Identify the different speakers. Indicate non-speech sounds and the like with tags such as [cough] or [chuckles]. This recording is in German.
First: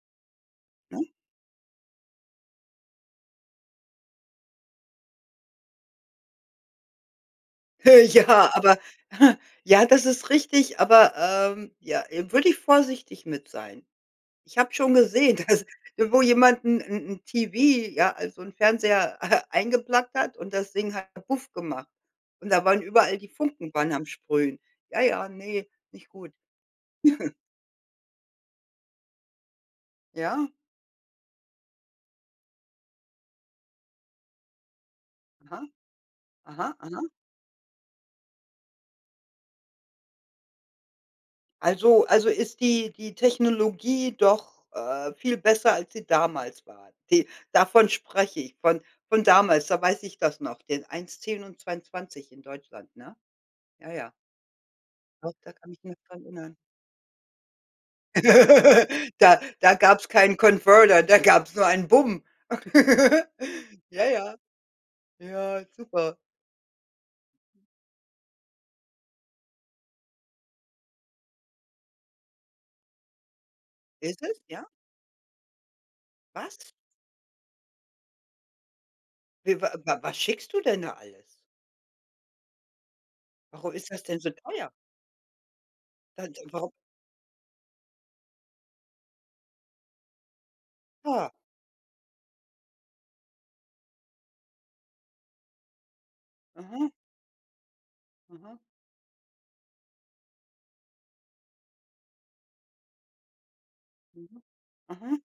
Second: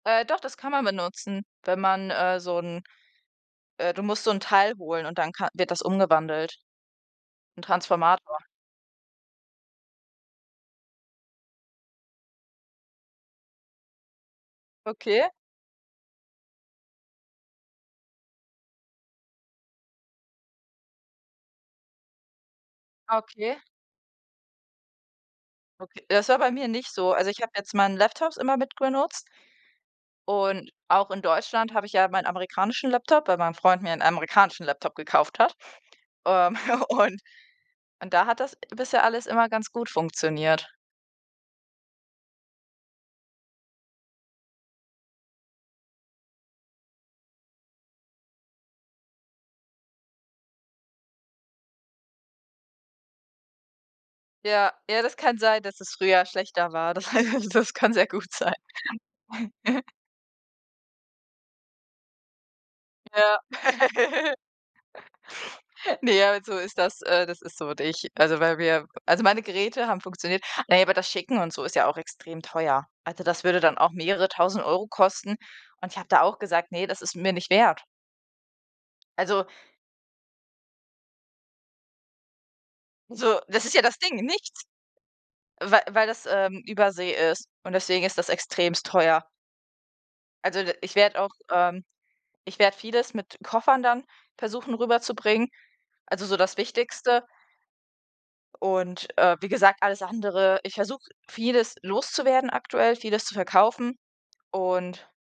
Speaker 1: Äh, doch, das kann man
Speaker 2: [unintelligible]
Speaker 1: benutzen, wenn man, äh, so 'n äh, du musst so 'n Teil holen und dann ka wird das umgewandelt. 'N
Speaker 2: Äh,
Speaker 1: Transformator.
Speaker 2: ja, aber [chuckles] ja, das ist richtig, aber, ähm, ja, würde ich vorsichtig mit sein. Ich habe schon
Speaker 1: Okay?
Speaker 2: gesehen, dass wo jemand 'n 'n 'n TV, ja, also 'n Fernseher [chuckles] eingeplugged hat und das Ding hat „kabuff" gemacht und da waren überall
Speaker 1: Ah,
Speaker 2: die
Speaker 1: okay.
Speaker 2: Funken waren am Sprühen. Ja, ja, ne,
Speaker 1: Okay,
Speaker 2: nicht
Speaker 1: das
Speaker 2: gut.
Speaker 1: war bei mir nicht so. Also,
Speaker 2: [chuckles]
Speaker 1: ich habe jetzt meinen Laptop immer mitbenutzt
Speaker 2: Ja.
Speaker 1: und auch in Deutschland habe ich ja meinen amerikanischen Laptop, weil mein Freund mir 'n amerikanischen Laptop gekauft hat.
Speaker 2: Aha.
Speaker 1: Ähm.
Speaker 2: Aha,
Speaker 1: [chuckles]
Speaker 2: aha.
Speaker 1: Und und da hat das bisher alles immer ganz gut funktioniert.
Speaker 2: Also also, ist die die Technologie doch, äh, viel besser, als sie damals war. Die davon spreche ich, von von damals, da weiß ich das noch, den 1, 10 und 22 in Deutschland, ne? Ja, ja.
Speaker 1: Ja. Ja, das
Speaker 2: Doch,
Speaker 1: kann
Speaker 2: da
Speaker 1: sein,
Speaker 2: kann
Speaker 1: dass
Speaker 2: ich
Speaker 1: es
Speaker 2: mich dran
Speaker 1: früher
Speaker 2: erinnern.
Speaker 1: schlechter war, das das kann sehr gut sein.
Speaker 2: [laughs] Da da
Speaker 1: [chuckles] Mhm.
Speaker 2: gab's keinen Converter, da gab's nur ein „bumm.“
Speaker 1: Ja.
Speaker 2: [laughs] Ja, ja.
Speaker 1: [laughs]
Speaker 2: Ja, super.
Speaker 1: Ne, halt so ist das äh, das ist so. Und ich also, weil wir also, meine Geräte haben funktioniert. Na ja, aber das Schicken und so ist ja auch extrem teuer. Also, das würde dann auch
Speaker 2: Ist
Speaker 1: mehrere
Speaker 2: es, ja?
Speaker 1: tausend kosten und ich habe da auch
Speaker 2: Was?
Speaker 1: gesagt: „Ne, das ist es mir nicht wert.“ Also.
Speaker 2: We wa wa was schickst du denn da alles?
Speaker 1: So, das ist
Speaker 2: Warum
Speaker 1: ja
Speaker 2: ist
Speaker 1: das
Speaker 2: das
Speaker 1: Ding,
Speaker 2: denn so
Speaker 1: nichts.
Speaker 2: teuer?
Speaker 1: Wei weil das,
Speaker 2: [unintelligible]
Speaker 1: ähm,
Speaker 2: warum?
Speaker 1: Übersee ist und deswegen ist das extrem teuer. Also d ich werde
Speaker 2: Ah.
Speaker 1: auch, ähm ich werde vieles mit Koffern dann versuchen rüberzubringen, also, so das
Speaker 2: Aha.
Speaker 1: Wichtigste.
Speaker 2: Aha.
Speaker 1: Und, äh, wie gesagt, alles andere ich versuche vieles loszuwerden aktuell, vieles zu verkaufen
Speaker 2: Mhm.
Speaker 1: und
Speaker 2: Aha.